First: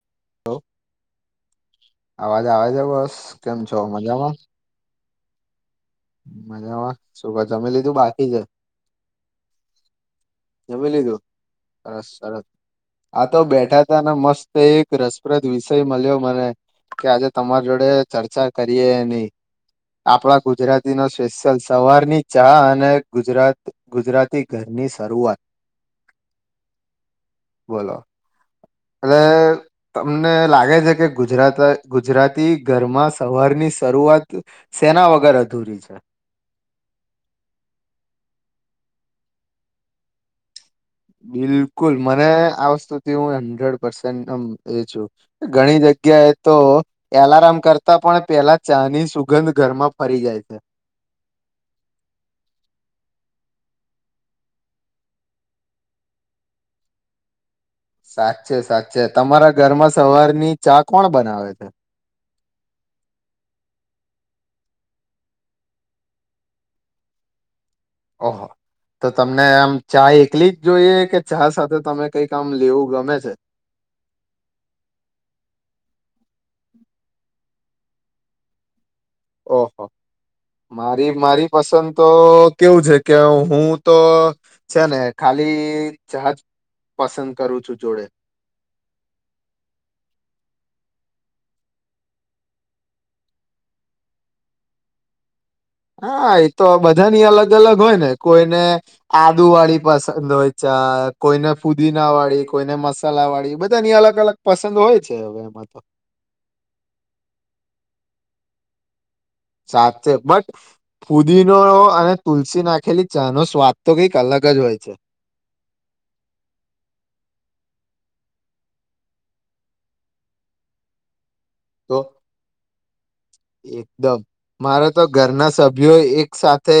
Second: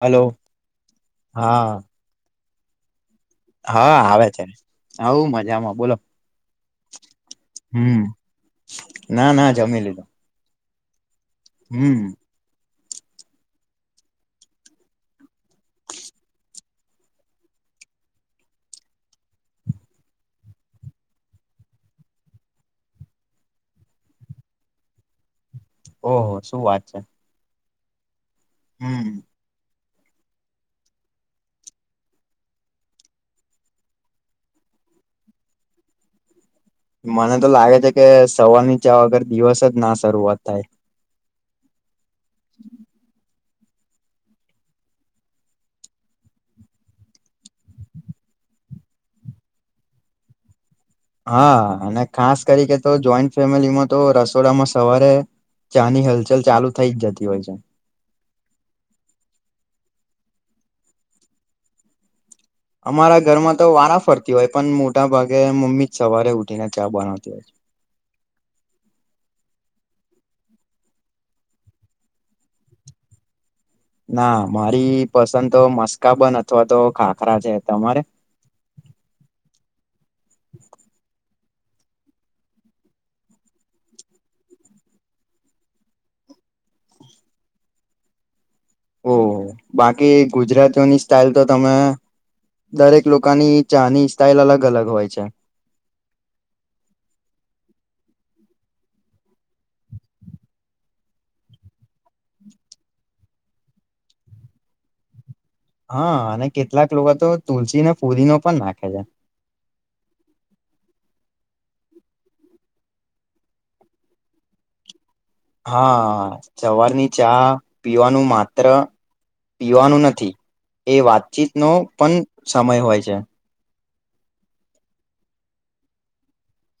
Hello હા અવાજ આવે છે બસ કેમ છો હા આવે મજામાં છે. હવુ મજામાં બોલો મજામાં શું કો, જમી લીધું હમ બાકી છે ના ના જમી લીધુ જમી લીધું સરસ સરસ આ તો બેઠા હતા ને મસ્ત એક રસપ્રદ વિષય મળ્યો મને કે આજે તમારી જોડે ચર્ચા કરીએ એની આપણા ગુજરાતી સ્પેશિયલ સવારની ચા અને ગુજરાત ગુજરાતી ઘરની શરૂઆત ઓહ શું વાત છે. બોલો એટલે હમ તમને લાગે છે કે ગુજરાત ગુજરાતી ઘરમાં સવારની શરૂઆત સેના વગર અધૂરી છે [unintelligible] મને તો લાગે છે કે સવાર ની ચા વગર દિવસ જ ના શરૂઆત થાય બિલકુલ મને આ વસ્તુ થી હું ઘણી જગ્યાએ તો એલાર્મ કરતા પણ પેલા ચાની સુગંધ ઘરમાં ફરી જાય છે હા અને ખાસ કરીકે તો જોઈન્ટ ફેમિલીમાં તો રસોડામાં સવારે ચાની હલચલ ચાલુ થઈ જ જતી હોય છે સાચે સાચે તમારા ઘરમાં સવાર ની ચા કોણ બનાવે છે અમારા ઘરમાં તો વારા ફરતી હોય પણ મોટા ભાગે મમ્મી જ સવારે ઉઠીને ચા બનાવતી હોય ઓહો તો તમને આમ ચા એકલી જ જોઈએ કે ચા સાથે તમે કઈક આમ લેવું ગમે છે ના મારી પસંદ તો મસ્કાબન અથવા તો ખાખરા છે તમારે ઓહો મારી મારી પસંદ તો કેવું છે કે હું તો છે ને ખાલી ચાહજ પસંદ કરું છું જોડે ઓહ બાકી ગુજરાતીઓની સ્ટાઈલ તો તમે દરેક લોકોની ચાની સ્ટાઈલ અલગ અલગ હોય છે હા એતો બધાની અલગ અલગ હોય ને કોઈને આદુ વાળી પસંદ હોય ચા કોઈને ફુદીના વાળી કોઈને મસાલા વાળી બધાની અલગ અલગ પસંદ હોય છે હવેમ હા અને કેટલાક લોકો તો તુલસીને ફુદિનો પણ નાખે [unintelligible] સાચે બટ ફુદીનો અને તુલસી નાખેલી ચાનો સ્વાદ તો કઈક અલગ જ હોય છે હા સવારની ચા પીવાનું માત્ર પીવાનું નથી એ વાત ચીતનો પણ સમય હોય છે દમ મારે તો ઘરના સભ્યો એક સાથે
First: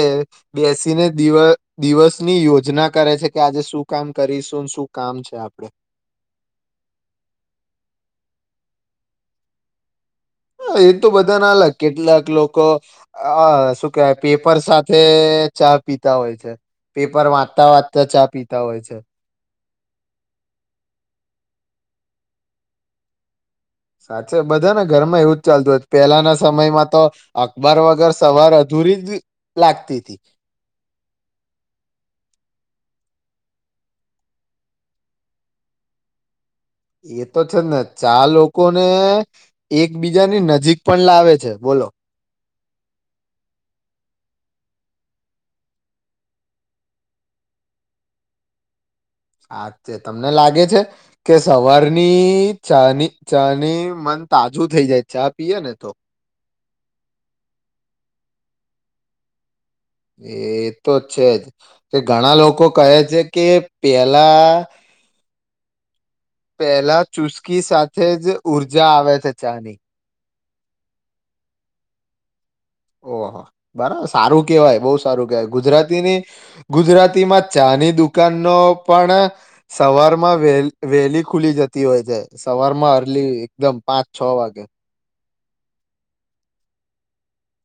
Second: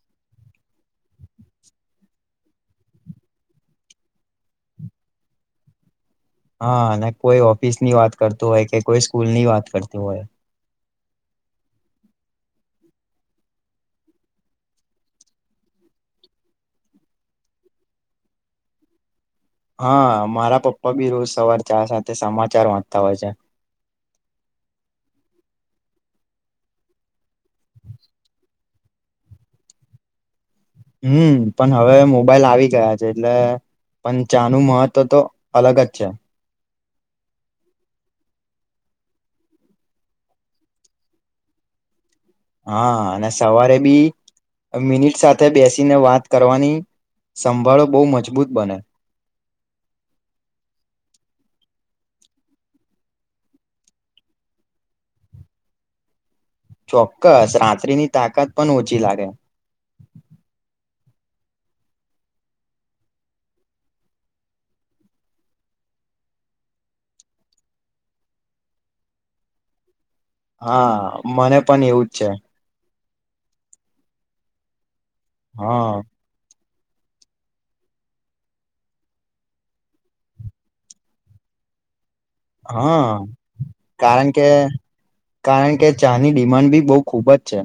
બેસીને દિવસ દિવસની યોજના કરે છે કે આજે શું કામ કરીશું શું કામ છે આપડે હા અને કોઈ ઓફિસ ની વાત કરતું હોય કે કોઈ સ્કૂલ ની વાત કરતું હોય હ એ તો બધા ના અલગ કેટલાક લોકો આ શું કેવાય પેપર સાથે ચા પીતા હોય છે પેપર વાંચતા વાંચતા ચા પીતા હોય છે હા મારા પપ્પા બી રોજ સવાર ચા સાથે સમાચાર વાંચતા હોય છે સાચે બધાને ઘરમાં એવુંજ ચાલતું હત પેલાના સમયમાં તો અખબાર વગર સવાર અધૂરી જ લાગતી હતી હમ પણ હવે મોબાઈલ આવી ગયા છે એટલે પણ ચાનું મહત્વ તો અલગ જ છે એ તો છે જ ને ચા લોકોને એકબીજાની નજીક પણ લાવે છે બોલો હા અને સવારે બી મિનિટ સાથે બેસીને વાત કરવાની સંભાળો બહુ મજબૂત બને હાચે તમને લાગે છે કે સવારની ચાની ચા ની મન તાજું થઈ જાય ચા પીએ ને તો ચોક્કસ રાત્રિની તાકાત પણ ઓછી લાગે એ તો છે જ કે ઘણા લોકો કહે છે કે પેલા પહેલા ચુસ્કી સાથે જ ઊર્જા આવે છે ચાની હા મને પણ એવુંજ છે ઓહ બરાબર સારું કેવાય બહુ સારું ક હા ગુજરાતીની ગુજરાતી માં ચાની દુકાનો પણ સવારમાં વે વહેલી ખુલી જતી હોય છે સવાર માં હા અરલી એકદમ પાંચ છ કારણ કે વાગે કારણ કે ચાની ડિમાન્ડ બી બહુ ખુબ જ છે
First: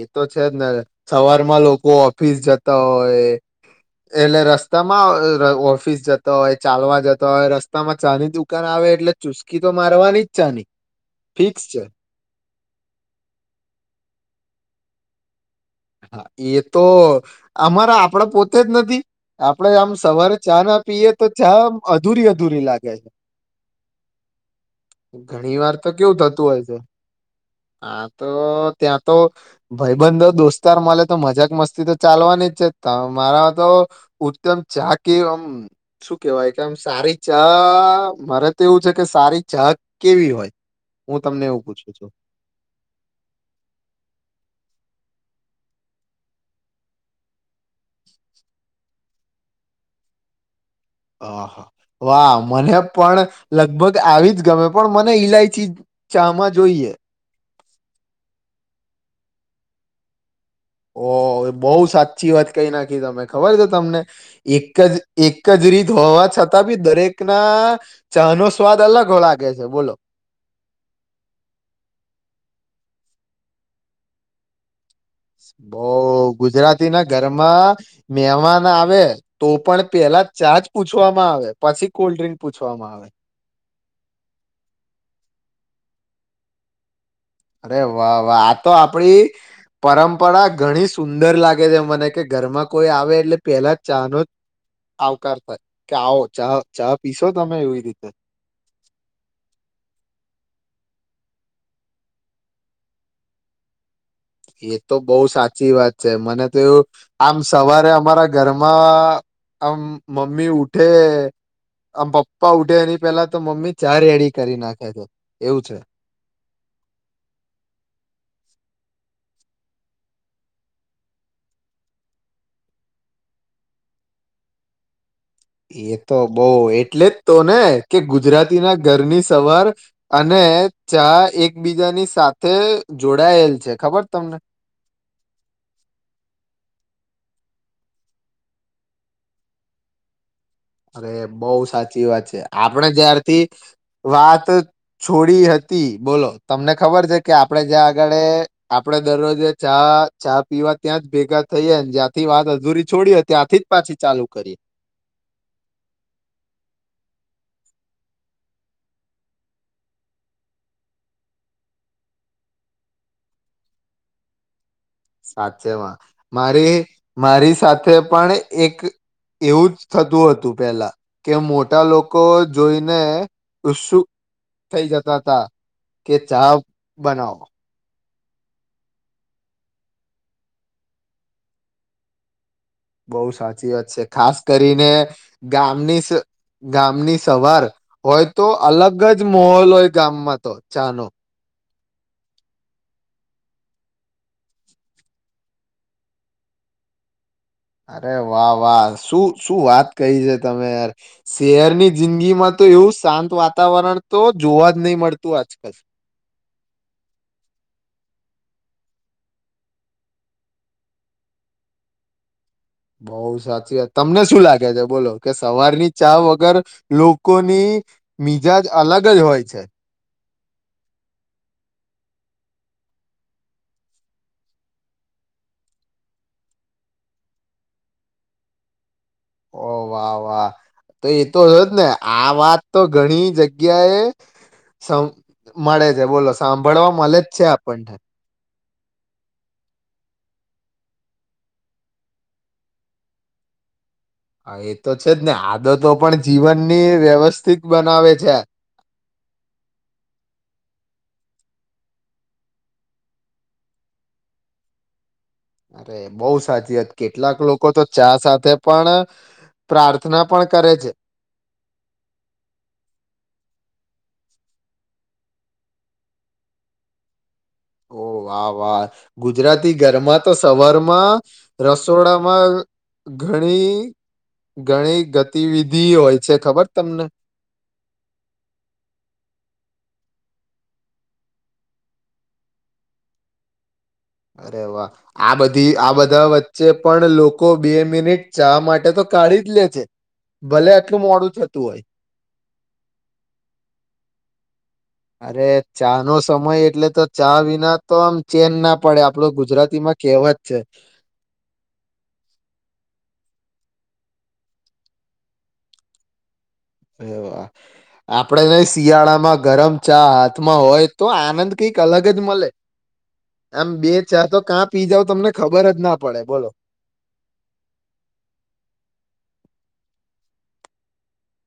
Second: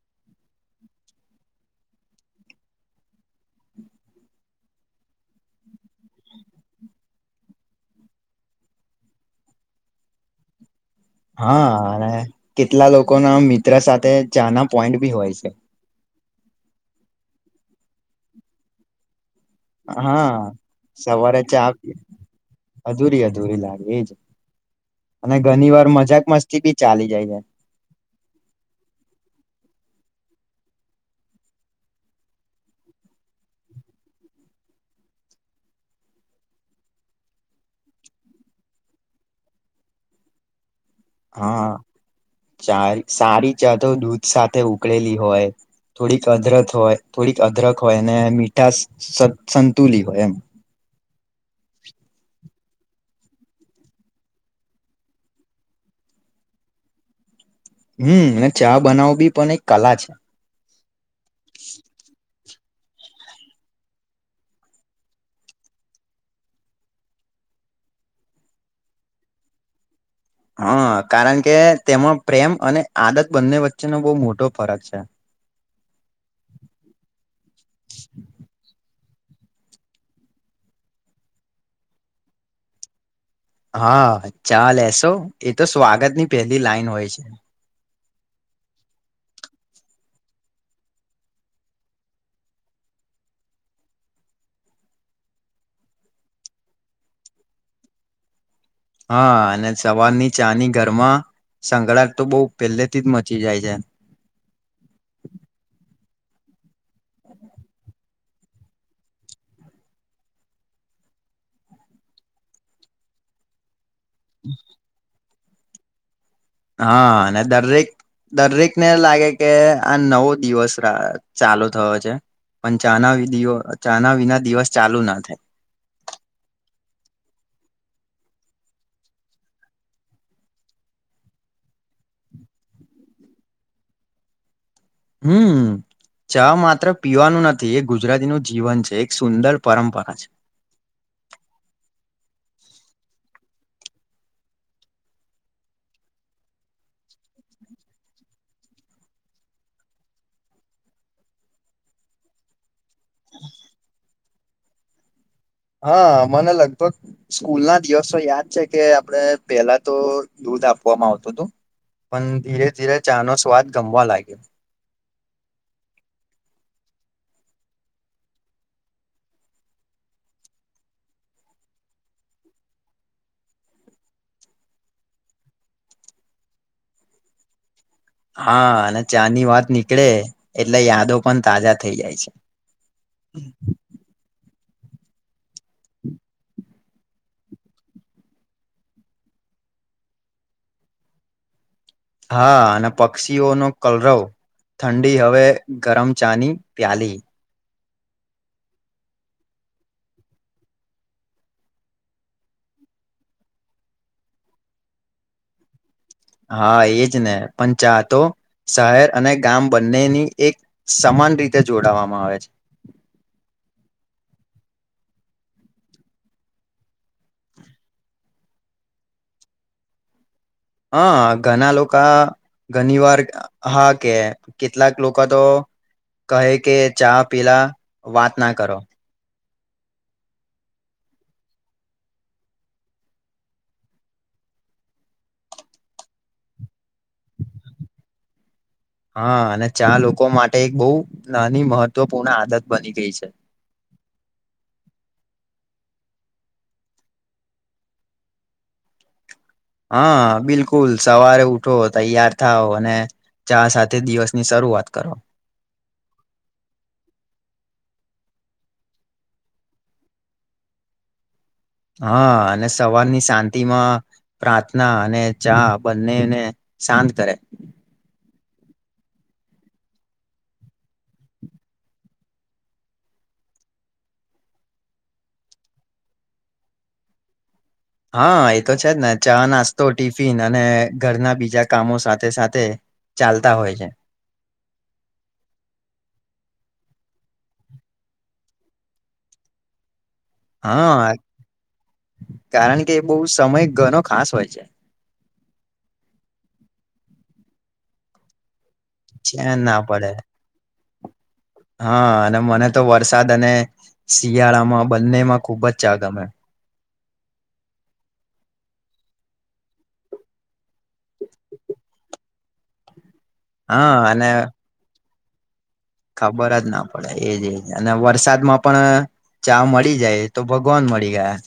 એ તો છે જ ને સવારમાં લોકો ઓફિસ જતા હોય એટલે રસ્તામાં ઓફિસ જતા હોય ચાલવા જતા હોય રસ્તા માં ચાની દુકાન આવે એટલે ચુસ્કી તો મારવાની જ ચાની ફિક્સ હા, છે અને કેટલા લોકોનાં મિત્ર સાથે ચાના પોઈન્ટ બી હોય છે. એતો અમારા આપડે પોતે જ નથી. આપડે આમ સવારે હા ચા ના પીએ તો સવારે ચા અધૂરી અધૂરી લાગે અધૂરી અધૂરી લાગે એજ અને ઘણી વાર તો કેવું મજાક થતું મસ્તી હોય બી છે ચાલી જાય છે આતો ત્યાં તો ભ‌ઈ બંધો દોસ્ત ઉતાર મલે તો મજાક મસ્તી તો ચાલવાની છે મારા તો ઉત્તમ ચા કે આમ શું કેવાય કે આમ સારી ચા મારે તો એવું છેકે સારી ચા કેવી હોય. હું તમને એવું હા, પૂછું છું ચાય સારી ચા તો દૂધ સાથે ઉ ઉકળેલી હોય થોડીક અદરક હોય થોડીક અદરક હોય અને મીઠાશ સન સંતુલી હોય એમ. હાહા, વાહ મને પણ લગભગ આવીજ ગમે પણ મને ઈલાયચી ચામાં જોઈએ. હમ, અને ચા બનાવું બી પણ એક કલા છે. ઓ બહુ સાચી વાત કઈ નાખી તમે ખબર છે તમને એકજ એકજ રીત હોવા છતાં બી દરેક નાં ચાનો સ્વાદ અલગ લાગે છે બોલો. હા, કારણ કે તેમાં પ્રેમ અને આદત બંને વચ્ચેનો બો મોટો ફરક છે. બોઉ ગુજરાતીનાં ઘરમાં મેમાન આવે. તો પણ પેલા ચા જ પૂછવામાં આવે પછી કોલ્ડ્રિંક પૂછવામાં આવે. હા, ચા લેસો એતો સ્વાગતની પેલી લાઈન હોય છે. અરે વાહ વાહ, આતો આપડી પરમ્પરા ઘણી સુંદર લાગે છે મને કે ઘરમાં કોઈ આવે એટલે પેલા ચાનો આવકાર થાય કે આવો ચા ચા પીશો તમે એવી રીતે. હા, અને સવારની ચાની ઘરમાં સંગળાટતો બો પેલેથી જ મચી જાય છે. એતો બહુ સાચી વાત છે મને તો એવું આમ સવારે અમારા ઘરમાં આમ મમ્મી ઉઠે આમ પપ્પા ઉઠે એની પેલા તો મમ્મી ચા રેડી કરી નાખે છે. એવું છે. હા, અને દરેક દરેકને લાગે કે આ નવો દિવસ અ ચાલુ થયો છે પણ ચાના દ ચાના વિના દિવસ ચાલુનાં થાય. એતો બો એટલે જ તોને કે ગુજરાતીનાં ઘરની સવાર અને ચા એકબીજાની સાથે જોડાયેલ છે ખબર તમને. હમ, ચા માત્ર પીવાનું નથી એ ગુજરાતીનું જીવન છે એક સુંદર પરમ્પરા છે. અરે બોઉ સાચી વાત છે, આપણે જ્યારથી વાત છોડી હતી બોલો તમને ખબર છે આપણે જ્યાં આંગળે આપણે દરોજ ચા ચા પીવા ત્યાંજ ભેગા થયા જ્યાં થી વાત અધુરી છોડી ત્યાં થી પાછી ચાલુ કરી હા, મને લગભગ સ્કૂલનાં દિવસો યાદ છેકે આપણે પેલા તો દૂધ આપવામાં આવતું હતું પણ ધીરે ધીરે ચાનો સ્વાદ ગમવા લાગ્યો. સાચેમાં મારી મારી સાથે પણ એક એવું જ થતું હતું પેલા કે મોટા લોકો જોઈને ઉત્સુક થઈ જતા હતા કે ચા બનાવો. હા, અને ચા ની વાત નીકળે એટલે યાદો પણ તાજા થઈ જાય છે. બોઉ સાચી વાત છે ખાસ કરીને ગામની ગામની સવાર હોય તો અલગ જ મોહોલ હોય ગામમાં તો ચાનો. હા, અને પક્ષીઓનો કલરવ, ઠંડી હવે ગરમ ચા ની પ્યાલી. અરે વાહ વાહ, શું શું વાત કહી છે તમે યાર શહેરની જિંદગીમાં તો એવું શાંત વાતાવરણતો જોવા જ નયી મળતું આજકાલ. હા, એજને પણ ચા તો શહેર અને ગામ બંનેની એક સમાન રીતે જોડાવામાં આવે છે. બોઉ સાચી વાત, તમને શું લાગે છે બોલો કે સવારની ચા વગર લોકોની મિજાજ અલગ જ હોય છે. હા, ઘણાં લોકા ઘણી વાર હા કે કેટલાક લોકાતો કહે કે ચા પીલા વાતનાં કરો. ઓ વાહ વાહ, તો એતો હોયજ ને આ વાત તો ઘણી જગ્યા એ મળે છે બોલો સાંભળવા મલે જ છે આપણને. હા અને ચા લોકો માટે એક બહુ નાની મહત્વપૂર્ણ આદત બની ગઈ છે હા એ તો છે જ ને આદતો પણ જીવનની વ્યવસ્થિત બનાવે છે હા બિલકુલ સવારે ઉઠો તૈયાર થાવ અને ચા સાથે દિવસની શરૂઆત કરો અરે બઉ સાચી વાત કેટલાક લોકો તો ચા સાથે પણ પ્રાર્થના પણ કરે છે હા અને સવારની શાંતિમાં પ્રાર્થના અને ચા, બંનેને શાંત કરે. ઓહ વાહ વાહ ગુજરાતી ઘરમાં, તો સવારમાં રસોડામાં ઘણી ઘણી ગતિવિધિ હોય છે ખબર તમને. હા એતો છે જ ને ચા નાસ્તો ટિફિન અને ઘરના બીજા કામો સાથે સાથે ચાલતા હોય છે. અરે વાહ આ બધી આ બધા વચ્ચે પણ લોકો બે મિનિટ ચા માટે તો કાઢી જ લે છે. ભલે આટલું હા મોડું થતું હોય કારણ કે બહ સમય ઘનો ખાસ હોય છે. અરે ચા નો સમય એટલે તો ચા વિના તો આમ ચેન ના પડે આપડો ચેન ના ગુજરાતીમાં પડે કેહેવા જ છે. હ [inaudible] હા અને મને તો વરસાદ અને, શિયાળામાં બંનેમાં ખુબ જ ચા ગમે. એ વા આપણેે નને શિયાળામાં ગરમ ચા હાથમાં હોય તો આનંદ કઈક અલગ જ મળે. આમ બે હા ચાર અને તો કાં પી જાવ તમને ખબર જ ના પડે બોલો. ખબર જ ના પડે એજ એજ અને વરસાદમાં પણ ચા મળી જાય. તો ભગવાન મળી ગયા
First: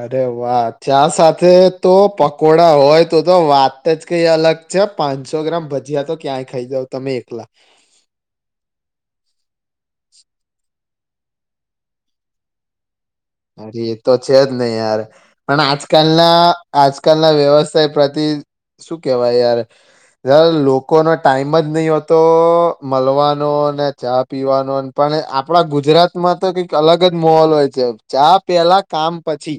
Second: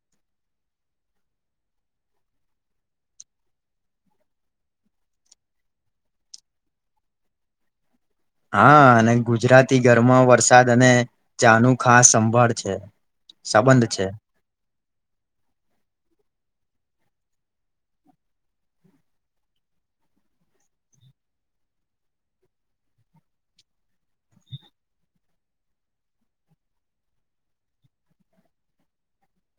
અરે વાહ ચા સાથે તો પકોડા હોય તો તો વાત જ કઈ અલગ છે પાંચસો ગ્રામ ભજીયા તો ક્યાંય ખાઈ જાવ તમે એકલા હા અને ગુજરાતી ગરમા વરસાદ અને ચાનું ખાસ સંભાળ છે અરે એ તો છે જ ને યાર પણ આજકાલના, આજકાલના વ્યવસાય પ્રતિ શું કેવાય યાર લોકોનો ટાઈમ જ નહી હોતો મલવાનો ને ચા પીવાનો પણ આપડા ગુજરાતમાં તો કઈક અલગ જ માહોલ હોય છે ચા પેલા કામ પછી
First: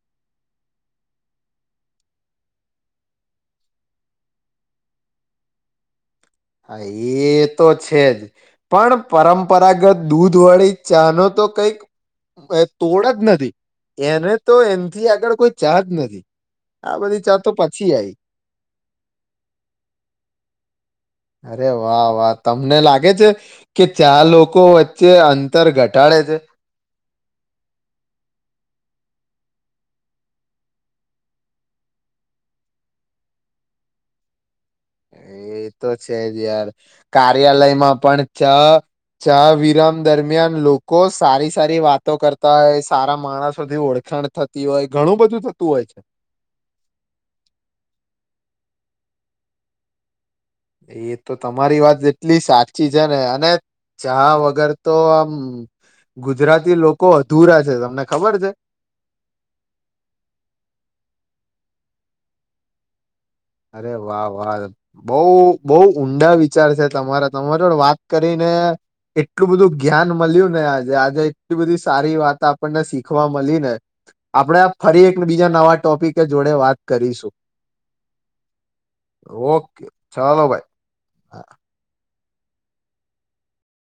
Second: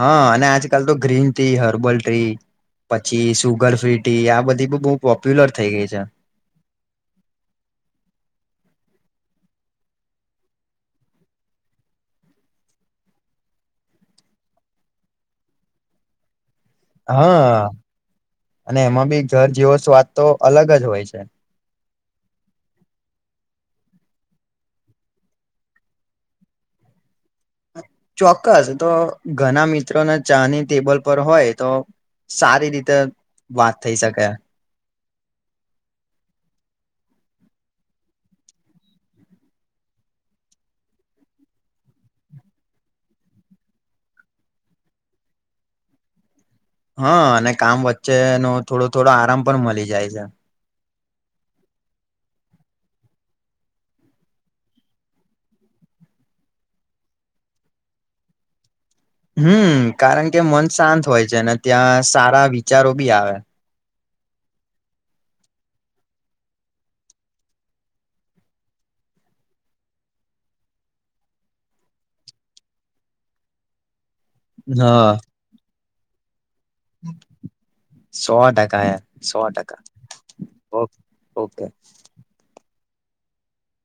હા, અને આજકાલ તો ગ્રીન ટી, હર્બલ ટ્રી, પછી સુગર ફ્રી ટી, આ બધી બ બહુ પોપ્યુલર થઈ ગઈ છે હા, એ તો છેજ પણ પરંપરાગત દૂધવાળી ચાનો તો કઈક તોડ જ નથી એને તો એનથી આગળ કોઈ ચા જ નથી આ બધી ચા તો હા, પછી આઈ અને એમાં બી ઘર જેવો સ્વાદ તો અલગ જ હોય છે અર, વાહ વાહ તમને લાગે છે કે ચાર લોકો વચ્ચે અંતર ઘટાડે છે ચોક્કસ તો ઘણા મિત્રોને ચાની ટેબલ પર હોય તો સારી રીતે વાત થઈ શકે એ તો છે જ યાર કાર્યાલયમાં પણ ચા, ચા વિરામ દરમિયાન લોકો સારી સારી વાતો કરતા હોય સારા માણસોધથી ઓળખાણ થતી હોય ઘણું બધું થતું હોય છે હા, અને કામ વચ્ચેનો થોડો, થોડો આરામ પણ મલી જાય છે એ તો તમારી વાત એટલી સાચી છે ને અને ચા વગર તો આમ ગુજરાતી લોકો અધુરા છે તમને ખબર છે હમ, કારણ કે મન શાંત હોય છે ને ત્યાં સારા વિચારો બી આવે અરે, વાહ, વાહ, બહુ, બહુ ઊંડા વિચાર છે તમારા, તમારે વાત કરીને એટલું બધું જ્ઞાન મલ્યૂ ઘણો ને આજે આજે એટલી બધી સારી વાત આપણને શીખવા મલી ને આપડે ફરી હા એક બીજા નવા ટોપિક જ જોડે વાત કરીશું સો ટકા યાર સો ટકા ઓકે ચાલો ભાઈ ઓ ઓકે.